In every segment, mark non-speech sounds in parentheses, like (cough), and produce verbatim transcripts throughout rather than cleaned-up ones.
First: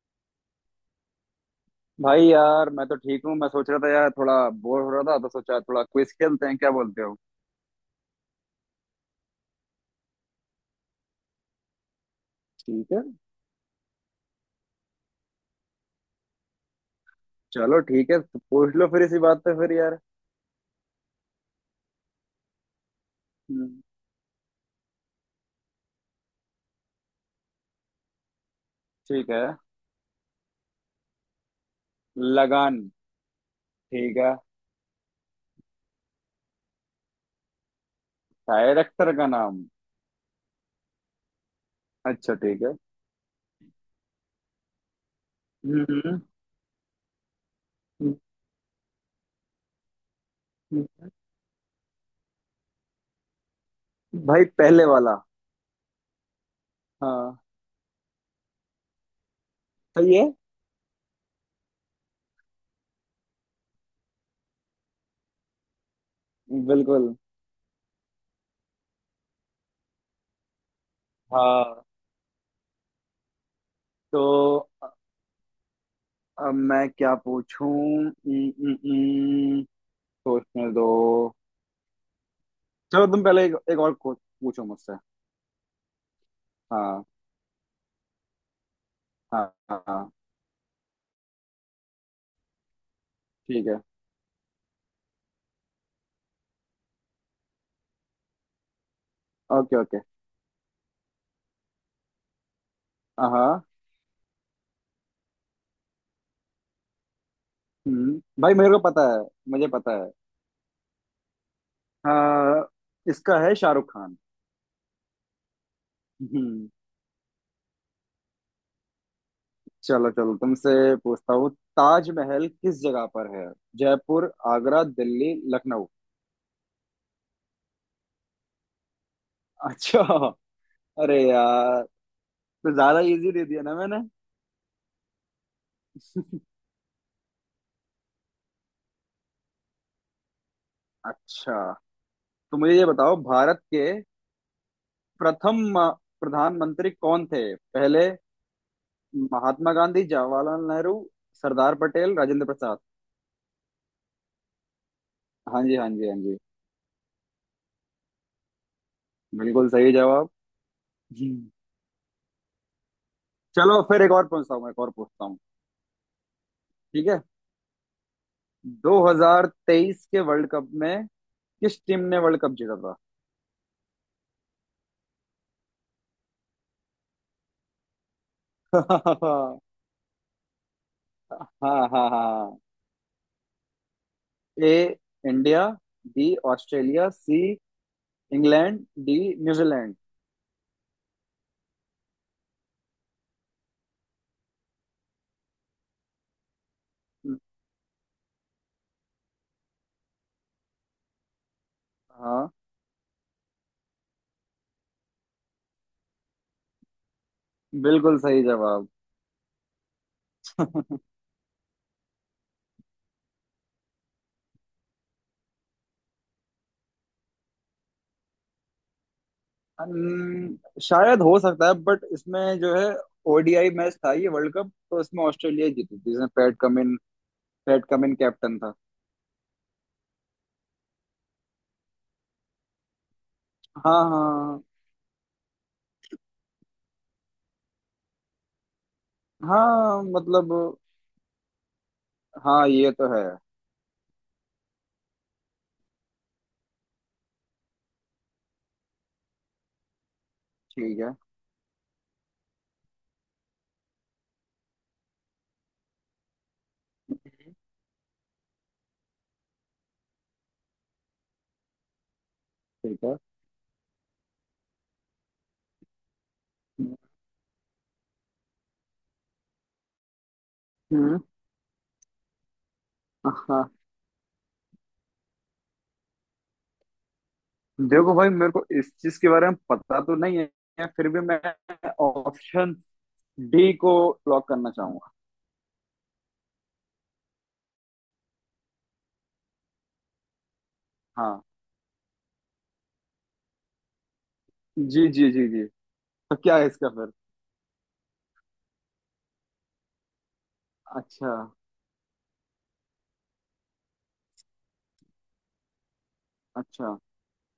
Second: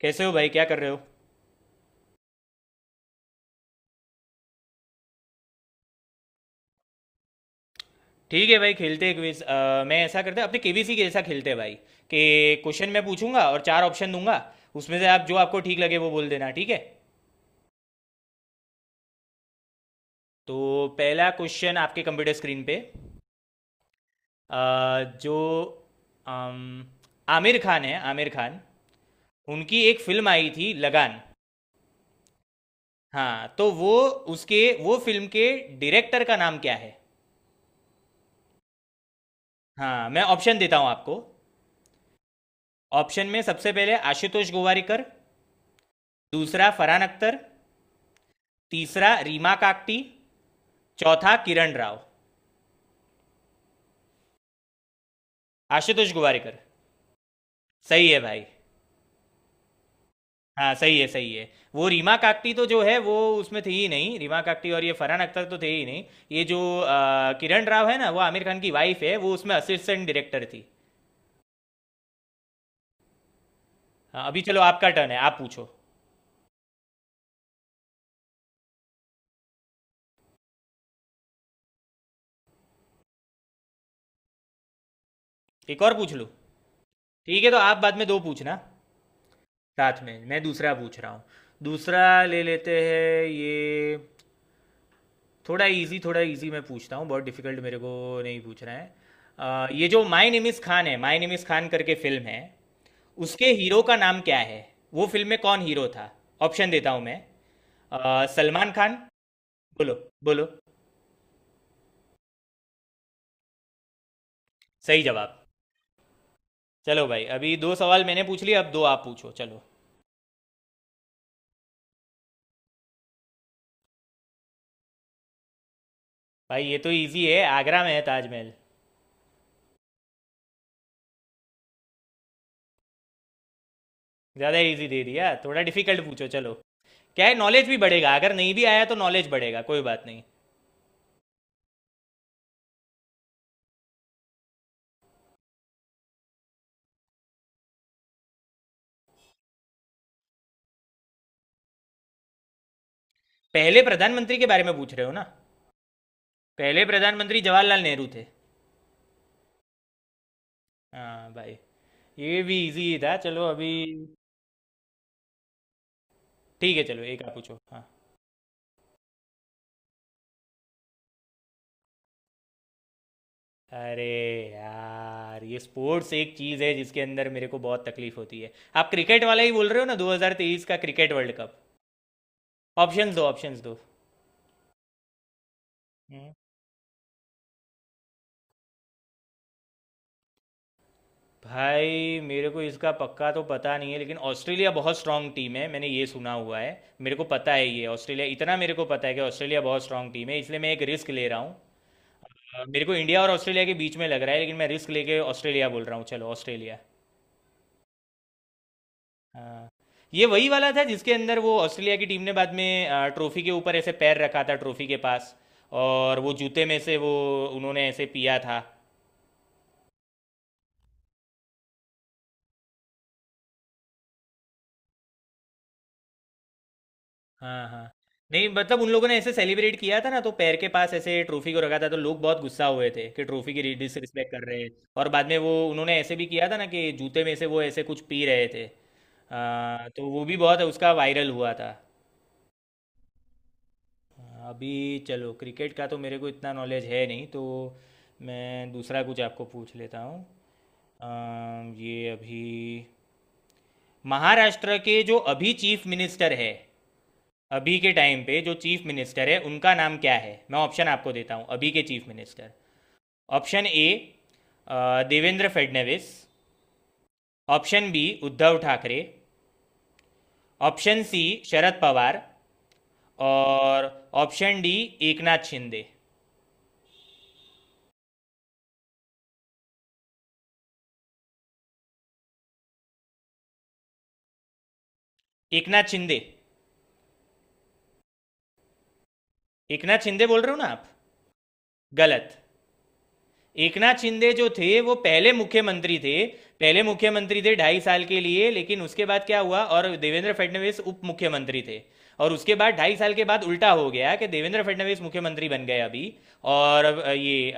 कैसे हो भाई, क्या कर रहे हो? भाई यार, मैं तो ठीक हूँ। मैं सोच रहा था यार, थोड़ा बोर हो रहा था तो सोचा थोड़ा क्विज खेलते हैं, क्या बोलते हो? ठीक है भाई, खेलते हैं क्विज। अ, मैं ऐसा करते हैं, अपने केबीसी के जैसा खेलते हैं भाई, कि क्वेश्चन ठीक है। मैं पूछूंगा और चार ऑप्शन दूंगा। उसमें से आप जो आपको ठीक लगे वो बोल देना, ठीक है? चलो ठीक है, तो पूछ लो फिर इसी बात पे फिर यार। तो पहला क्वेश्चन आपके कंप्यूटर स्क्रीन पे, हम्म, अ, जो अम, आमिर खान है, आमिर खान, ठीक है। उनकी एक फिल्म आई थी लगान। लगान। हाँ तो वो, ठीक है। उसके वो फिल्म के डायरेक्टर का नाम क्या है? डायरेक्टर का नाम? हाँ, मैं ऑप्शन देता हूँ आपको। अच्छा ठीक है। ऑप्शन में सबसे पहले आशुतोष गोवारिकर, हम्म। दूसरा फरहान अख्तर, तीसरा रीमा काकटी, हम्म, चौथा किरण राव। भाई पहले वाला। आशुतोष गुवारिकर। हाँ, सही है भाई। सही है। हाँ, सही है, सही है। वो रीमा काकटी तो जो है वो उसमें थी ही नहीं, रीमा काकटी, और ये फरहान अख्तर तो थे ही नहीं। ये जो बिल्कुल। अ, किरण राव है ना, वो आमिर खान की वाइफ है, वो उसमें असिस्टेंट डायरेक्टर थी। हाँ। तो हाँ, अभी चलो, आपका अ- टर्न है, आप पूछो। अब मैं क्या पूछूं? उम, उम, उम, सोचने दो। चलो, तुम पहले एक, एक और को- पूछो मुझसे। एक और पूछ लूँ। हाँ ठीक है, तो आप बाद में दो पूछना, हाँ। हाँ साथ हाँ। में मैं दूसरा पूछ रहा हूँ। दूसरा ले लेते हैं ठीक है। ये। थोड़ा इजी, थोड़ा इजी मैं पूछता हूँ, बहुत डिफिकल्ट मेरे को नहीं पूछना है। अ, ओके ये ओके। जो माय नेम इज़ खान है, माय नेम इज़ खान करके फिल्म है, उसके हाँ। हीरो का नाम क्या है, वो फिल्म में कौन हीरो था? ऑप्शन देता हूँ मैं। हम्म अ, भाई, मेरे सलमान को खान। पता है। मुझे पता बोलो, है। बोलो। हाँ। इसका है शाहरुख खान। सही जवाब। हम्म। चलो भाई, अभी दो सवाल मैंने पूछ लिए, अब दो आप पूछो, चलो। चलो चलो, तुमसे पूछता हूँ। ताजमहल किस जगह पर है? जयपुर, आगरा, दिल्ली, लखनऊ। भाई ये तो इजी है, आगरा में है ताजमहल। अच्छा। अरे यार, तो ज्यादा इजी दे दिया ना मैंने। ज़्यादा इजी दे दिया, थोड़ा डिफिकल्ट पूछो चलो। क्या है, नॉलेज भी बढ़ेगा, अगर नहीं भी आया तो नॉलेज बढ़ेगा, कोई बात नहीं। अच्छा, तो मुझे ये बताओ, भारत के प्रथम अ, प्रधानमंत्री कौन थे? पहले? महात्मा गांधी, जवाहरलाल नेहरू, सरदार पटेल, राजेंद्र प्रसाद। पहले प्रधानमंत्री के बारे में पूछ रहे हो ना? हाँ जी, हाँ जी, हाँ जी। पहले प्रधानमंत्री जवाहरलाल नेहरू थे। बिल्कुल सही जवाब। जी। हाँ भाई। ये भी इजी था, चलो अभी। चलो फिर एक और पूछता हूँ एक और पूछता हूँ ठीक है चलो, ठीक है। एक आप पूछो, हाँ। दो हज़ार तेईस के वर्ल्ड कप में किस टीम ने वर्ल्ड कप जीता था? अरे यार, ये स्पोर्ट्स एक चीज़ है जिसके अंदर मेरे को बहुत तकलीफ होती है। आप क्रिकेट वाला (laughs) ही बोल रहे हो ना, दो हज़ार तेईस का क्रिकेट वर्ल्ड कप? हाँ हाँ हाँ। ऑप्शंस दो, ऑप्शंस दो। A India, B hmm, Australia, C England, D New Zealand. भाई मेरे को इसका पक्का तो पता नहीं है, लेकिन ऑस्ट्रेलिया बहुत स्ट्रांग टीम है, मैंने ये सुना हुआ है। मेरे को पता है ये, ऑस्ट्रेलिया, इतना मेरे को पता है कि ऑस्ट्रेलिया बहुत स्ट्रांग टीम है, इसलिए मैं एक रिस्क ले रहा हूँ। हाँ। अ, मेरे को इंडिया और ऑस्ट्रेलिया के बीच में लग रहा है, लेकिन मैं रिस्क लेके ऑस्ट्रेलिया बोल रहा हूँ, चलो ऑस्ट्रेलिया। बिल्कुल सही जवाब। हाँ। ये वही वाला था (laughs) जिसके अंदर वो ऑस्ट्रेलिया की टीम ने बाद में अ, ट्रॉफी के ऊपर ऐसे पैर रखा था, ट्रॉफी के पास। और वो जूते में से वो, उन्होंने ऐसे पिया था। अन- शायद हो सकता है, बट इसमें जो है ओडीआई मैच था ये वर्ल्ड कप, तो इसमें ऑस्ट्रेलिया जीती थी जिसमें पैट कमिन, हाँ हाँ। पैट कमिन नहीं कैप्टन था। मतलब, उन लोगों ने ऐसे सेलिब्रेट किया था ना, तो पैर के पास ऐसे ट्रॉफी को रखा था, तो लोग बहुत गुस्सा हुए थे कि ट्रॉफी की हाँ डिसरिस्पेक्ट कर रहे हाँ। हैं। और बाद में वो उन्होंने ऐसे भी किया था ना, कि जूते में से वो ऐसे कुछ पी रहे थे, हाँ अ, हाँ, तो वो भी बहुत मतलब उसका वायरल हुआ था। हाँ, ये तो है। अभी चलो, क्रिकेट का तो मेरे को इतना नॉलेज है नहीं, तो मैं दूसरा कुछ आपको पूछ लेता हूँ। ठीक है। अम, ये अभी महाराष्ट्र के जो अभी चीफ मिनिस्टर है, अभी के टाइम पे जो चीफ मिनिस्टर है उनका नाम क्या है, मैं ऑप्शन आपको देता हूँ, अभी के चीफ मिनिस्टर। ठीक है। Option A Devendra Fadnavis, option B Uddhav Thackeray, option हम्म। सी शरद पवार, हाँ। और ऑप्शन डी एकनाथ शिंदे। देखो भाई, मेरे को इस चीज के बारे में पता तो नहीं है, फिर भी मैं ऑप्शन डी को लॉक करना चाहूंगा। एकनाथ शिंदे। एकनाथ शिंदे बोल रहे हो ना आप? हाँ। गलत। एकनाथ शिंदे जो थे वो जी जी पहले जी जी। मुख्यमंत्री थे। तो क्या है पहले इसका फिर? मुख्यमंत्री थे ढाई साल के लिए, लेकिन उसके बाद क्या हुआ, और देवेंद्र फडणवीस उप अच्छा। मुख्यमंत्री थे। और उसके बाद ढाई साल के बाद उल्टा हो गया कि देवेंद्र फडणवीस मुख्यमंत्री बन गए अभी। और अच्छा। अ, ये, अ,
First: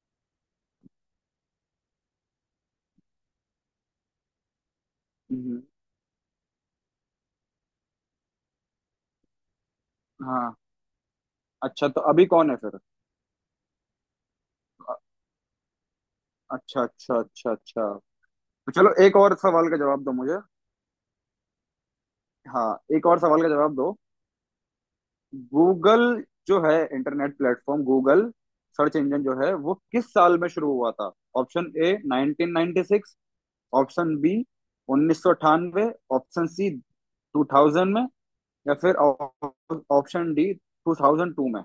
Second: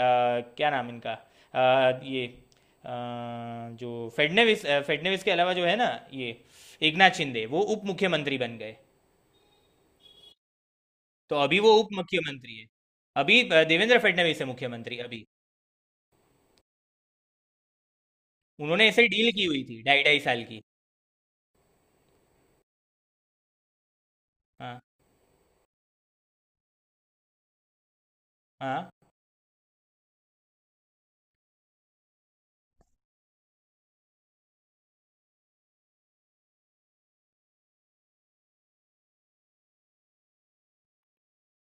क्या नाम इनका, अ, ये अ, जो फडणवीस, अ, फडणवीस के अलावा हम्म, जो है ना, ये एकनाथ शिंदे वो उप मुख्यमंत्री बन गए। हाँ। तो अभी वो उप अच्छा, तो अभी कौन मुख्यमंत्री है है। फिर? अभी अ, देवेंद्र फडणवीस है मुख्यमंत्री अ- अभी। अच्छा अच्छा अच्छा अच्छा। तो उन्होंने चलो, ऐसे एक डील और की हुई सवाल का थी, ढाई जवाब दो ढाई मुझे। साल की। हाँ। एक और सवाल का जवाब दो। हाँ गूगल जो है, इंटरनेट प्लेटफॉर्म गूगल, हाँ। सर्च इंजन जो है वो किस साल में शुरू हुआ था? Option A nineteen ninety six, option B उन्नीस सौ अट्ठानवे, ऑप्शन सी टू थाउज़ेंड में, या फिर ऑप- option D two thousand to में।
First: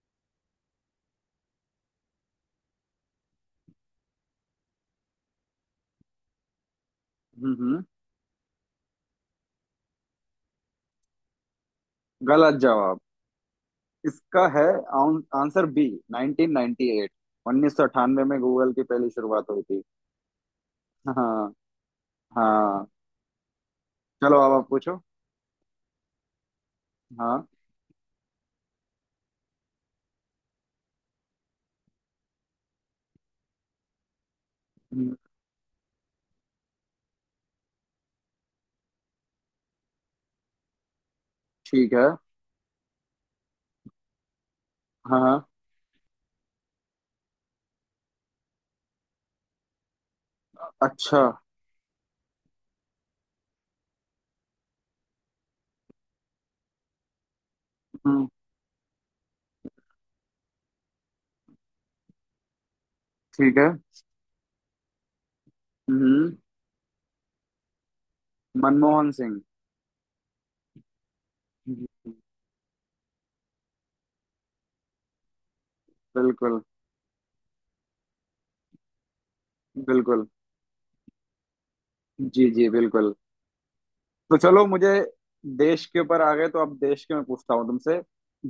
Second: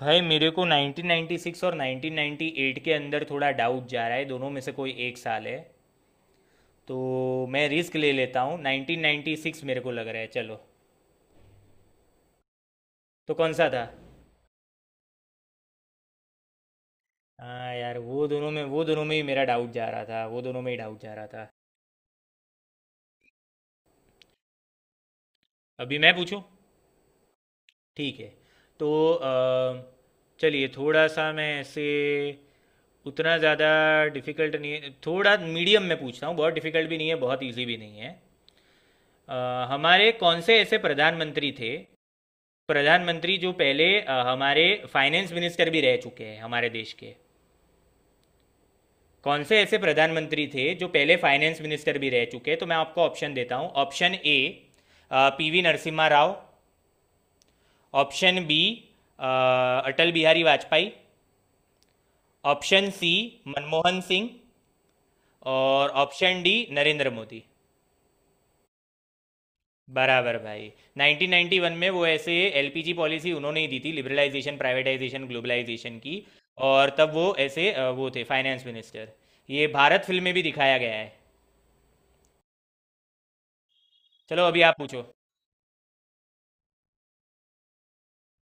भाई मेरे को नाइनटीन नाइंटी सिक्स और नाइनटीन नाइंटी एट के अंदर थोड़ा डाउट जा रहा है, दोनों में से कोई एक साल है। तो मैं हम्म। रिस्क ले लेता हूँ, नाइनटीन नाइंटी सिक्स मेरे को लग रहा है, चलो। गलत जवाब। तो कौन सा था? इसका है आउन- आंसर बी उन्नीस सौ अट्ठानवे। हाँ उन्नीस सौ यार, अट्ठानवे वो में दोनों में गूगल की वो दोनों पहली में ही मेरा शुरुआत हुई डाउट थी। जा रहा था, वो दोनों में ही डाउट जा रहा था। हाँ। हाँ। चलो अब आप पूछो। अभी मैं पूछूं? हाँ। ठीक है। तो अ, चलिए, थोड़ा सा मैं ऐसे, उतना ज़्यादा डिफिकल्ट नहीं है, हम्म, थोड़ा मीडियम में पूछता हूँ, बहुत डिफिकल्ट भी नहीं है, बहुत इजी भी नहीं है। अ, हमारे कौन से ऐसे प्रधानमंत्री थे, ठीक है। प्रधानमंत्री जो पहले अ, हमारे फाइनेंस हाँ। मिनिस्टर भी रह चुके हैं हमारे देश के, कौन से ऐसे प्रधानमंत्री थे जो पहले अच्छा। फाइनेंस मिनिस्टर भी रह चुके हैं, तो मैं आपको ऑप्शन देता हूँ। Option A PV Narasimha Rao, हम्म, option B Atal Bihari Vajpayee, option C ठीक है। मनमोहन सिंह, और हम्म। Option D Narendra Modi. मनमोहन सिंह। बराबर भाई। नाइनटीन नाइंटी वन में वो हम्म। ऐसे एलपीजी पॉलिसी उन्होंने ही दी थी, लिबरलाइजेशन प्राइवेटाइजेशन ग्लोबलाइजेशन की। बिल्कुल। और तब वो ऐसे, अ, वो थे फाइनेंस मिनिस्टर। ये भारत फिल्म बिल्कुल। में भी दिखाया गया है। जी जी, बिल्कुल। तो चलो, अभी चलो आप मुझे, पूछो। देश के ऊपर आ गए तो अब देश के मैं पूछता हूँ तुमसे।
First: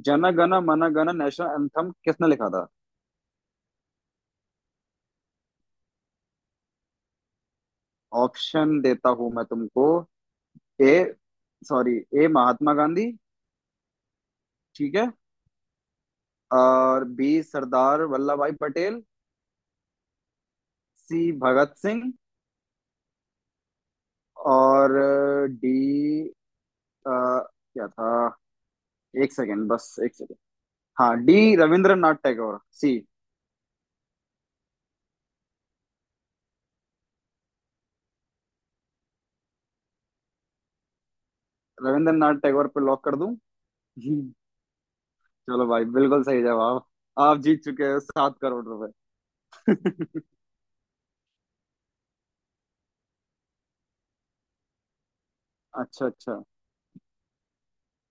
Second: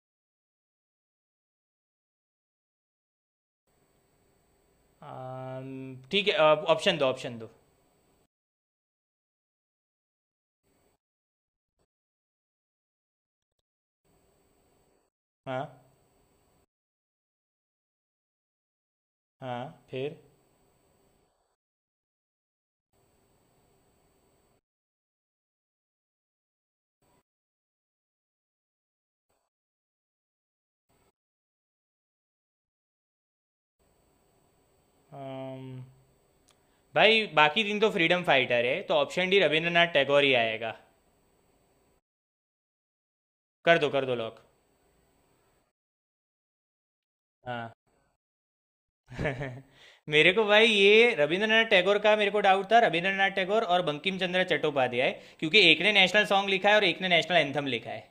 जन गण मन गण नेशनल एंथम किसने लिखा था? अम, ठीक है। ऑप्शन दो, ऑप्शन दो। ऑप्शन देता हूँ मैं तुमको। A. Sorry. A Mahatma Gandhi. ठीक है। हाँ। और बी सरदार वल्लभ भाई पटेल। हाँ फिर। सी भगत सिंह। और डी क्या था? एक सेकेंड, बस एक। हाँ, D Rabindranath Tagore, C. Um, भाई, बाकी दिन तो फ्रीडम फाइटर है, तो ऑप्शन डी रविंद्रनाथ टैगोर ही आएगा। रविंद्रनाथ टैगोर पे लॉक कर दूं? कर दो, (laughs) कर दो हम्म, लॉक। चलो भाई, बिल्कुल सही जवाब। आप जीत हाँ। चुके हो सात करोड़ (laughs) रुपए मेरे (laughs) को भाई ये रविंद्रनाथ टैगोर का मेरे को डाउट था, रविंद्रनाथ टैगोर और बंकिम चंद्र चट्टोपाध्याय, क्योंकि एक ने अच्छा नेशनल अच्छा सॉन्ग लिखा है और एक ने नेशनल एंथम लिखा है,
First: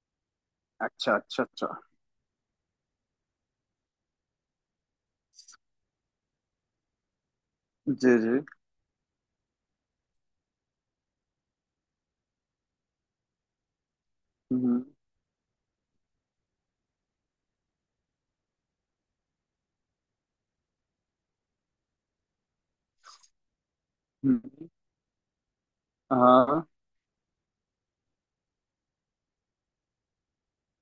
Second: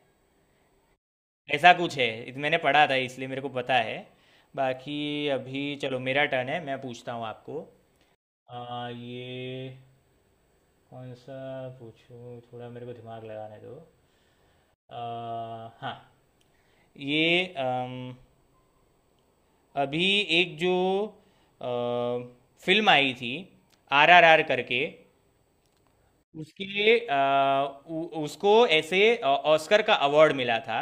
अच्छा अच्छा। ऐसा अच्छा। कुछ है। इत- मैंने पढ़ा था इसलिए मेरे को पता है। बाकी, अभी चलो, मेरा टर्न है, मैं पूछता हूँ आपको। जी जी। आ, ये कौन सा पूछूँ, थोड़ा मेरे को दिमाग लगाने दो। हम्म। आ, हाँ। ये अम, अभी एक जो अ, फिल्म आई थी आर आर आर हम्म, करके, हाँ उसके अ, उ- उसको ऐसे अ, ऑस्कर का अवार्ड मिला था।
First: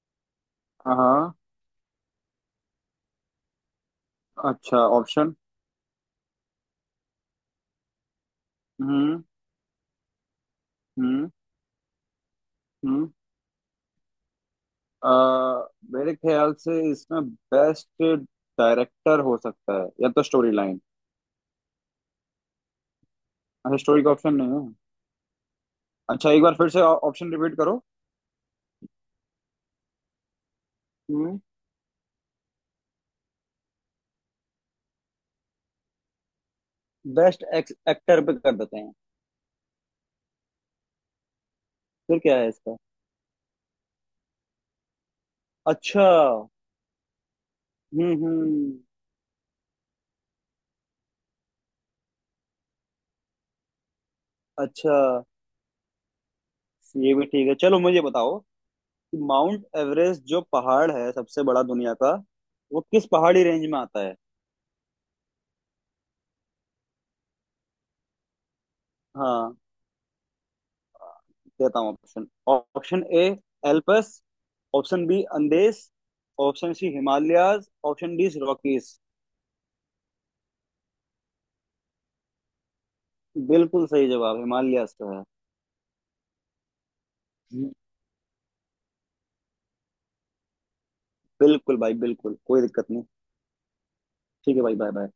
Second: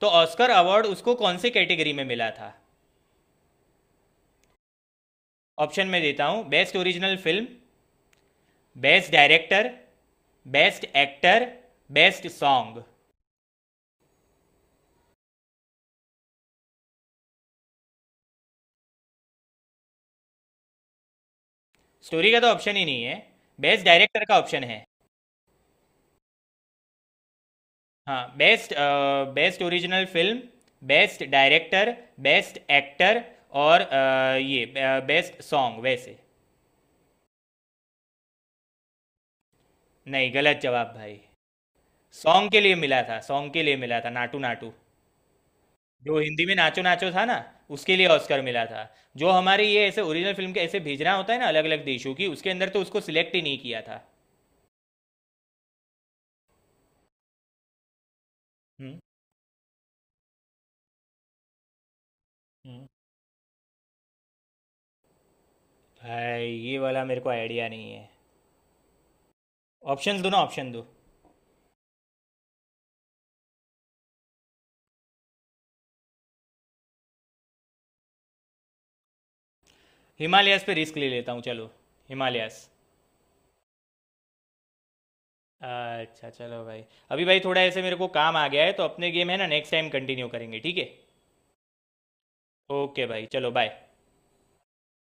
तो ऑस्कर अवार्ड उसको हाँ। कौन से कैटेगरी में मिला था? अच्छा, ऑप्शन। ऑप्शन में देता हूँ, बेस्ट ओरिजिनल फिल्म, बेस्ट हम्म डायरेक्टर, बेस्ट हम्म एक्टर, बेस्ट सॉन्ग। हम्म। अ, मेरे ख्याल से इसमें बेस्ट डायरेक्टर हो सकता है, या तो स्टोरी लाइन। स्टोरी का तो ऑप्शन ही नहीं है, अच्छा, बेस्ट स्टोरी का डायरेक्टर ऑप्शन का नहीं ऑप्शन है। है। अच्छा, एक बार फिर से ऑप्शन रिपीट करो। हाँ, best, best original film, best हम्म। डायरेक्टर, बेस्ट एक्टर, और अ, ये बेस्ट सॉन्ग वैसे। बेस्ट एक्टर पे कर देते हैं। नहीं, गलत जवाब भाई। फिर क्या है सॉन्ग के लिए इसका? मिला था, सॉन्ग के लिए मिला था, नाटू नाटू, अच्छा। जो हिंदी में नाचो नाचो था ना, उसके लिए हम्म ऑस्कर मिला हम्म। था। जो हमारे ये ऐसे ओरिजिनल फिल्म के ऐसे भेजना होता है ना अलग अलग देशों की, उसके अंदर तो उसको सिलेक्ट ही नहीं किया था। अच्छा, ये भी ठीक है। चलो मुझे बताओ कि हम्म माउंट एवरेस्ट जो पहाड़ है सबसे बड़ा दुनिया का, वो हम्म। किस पहाड़ी रेंज में आता है? भाई ये वाला मेरे को आइडिया नहीं है, हाँ। ऑप्शन दो ना, ऑप्शन दो। देता हूँ option. Option A Alps, option B Andes, option C Himalayas, option D Rockies. Himalayas पे रिस्क ले लेता हूँ, चलो, हिमालयास। बिल्कुल सही जवाब, हिमालयाज का है। अच्छा चलो भाई, अभी भाई थोड़ा हम्म। ऐसे मेरे को काम आ गया है, तो अपने गेम है ना, नेक्स्ट टाइम कंटिन्यू करेंगे, ठीक है? बिल्कुल भाई, बिल्कुल कोई दिक्कत नहीं। ओके भाई, चलो बाय। ठीक है भाई, बाय बाय।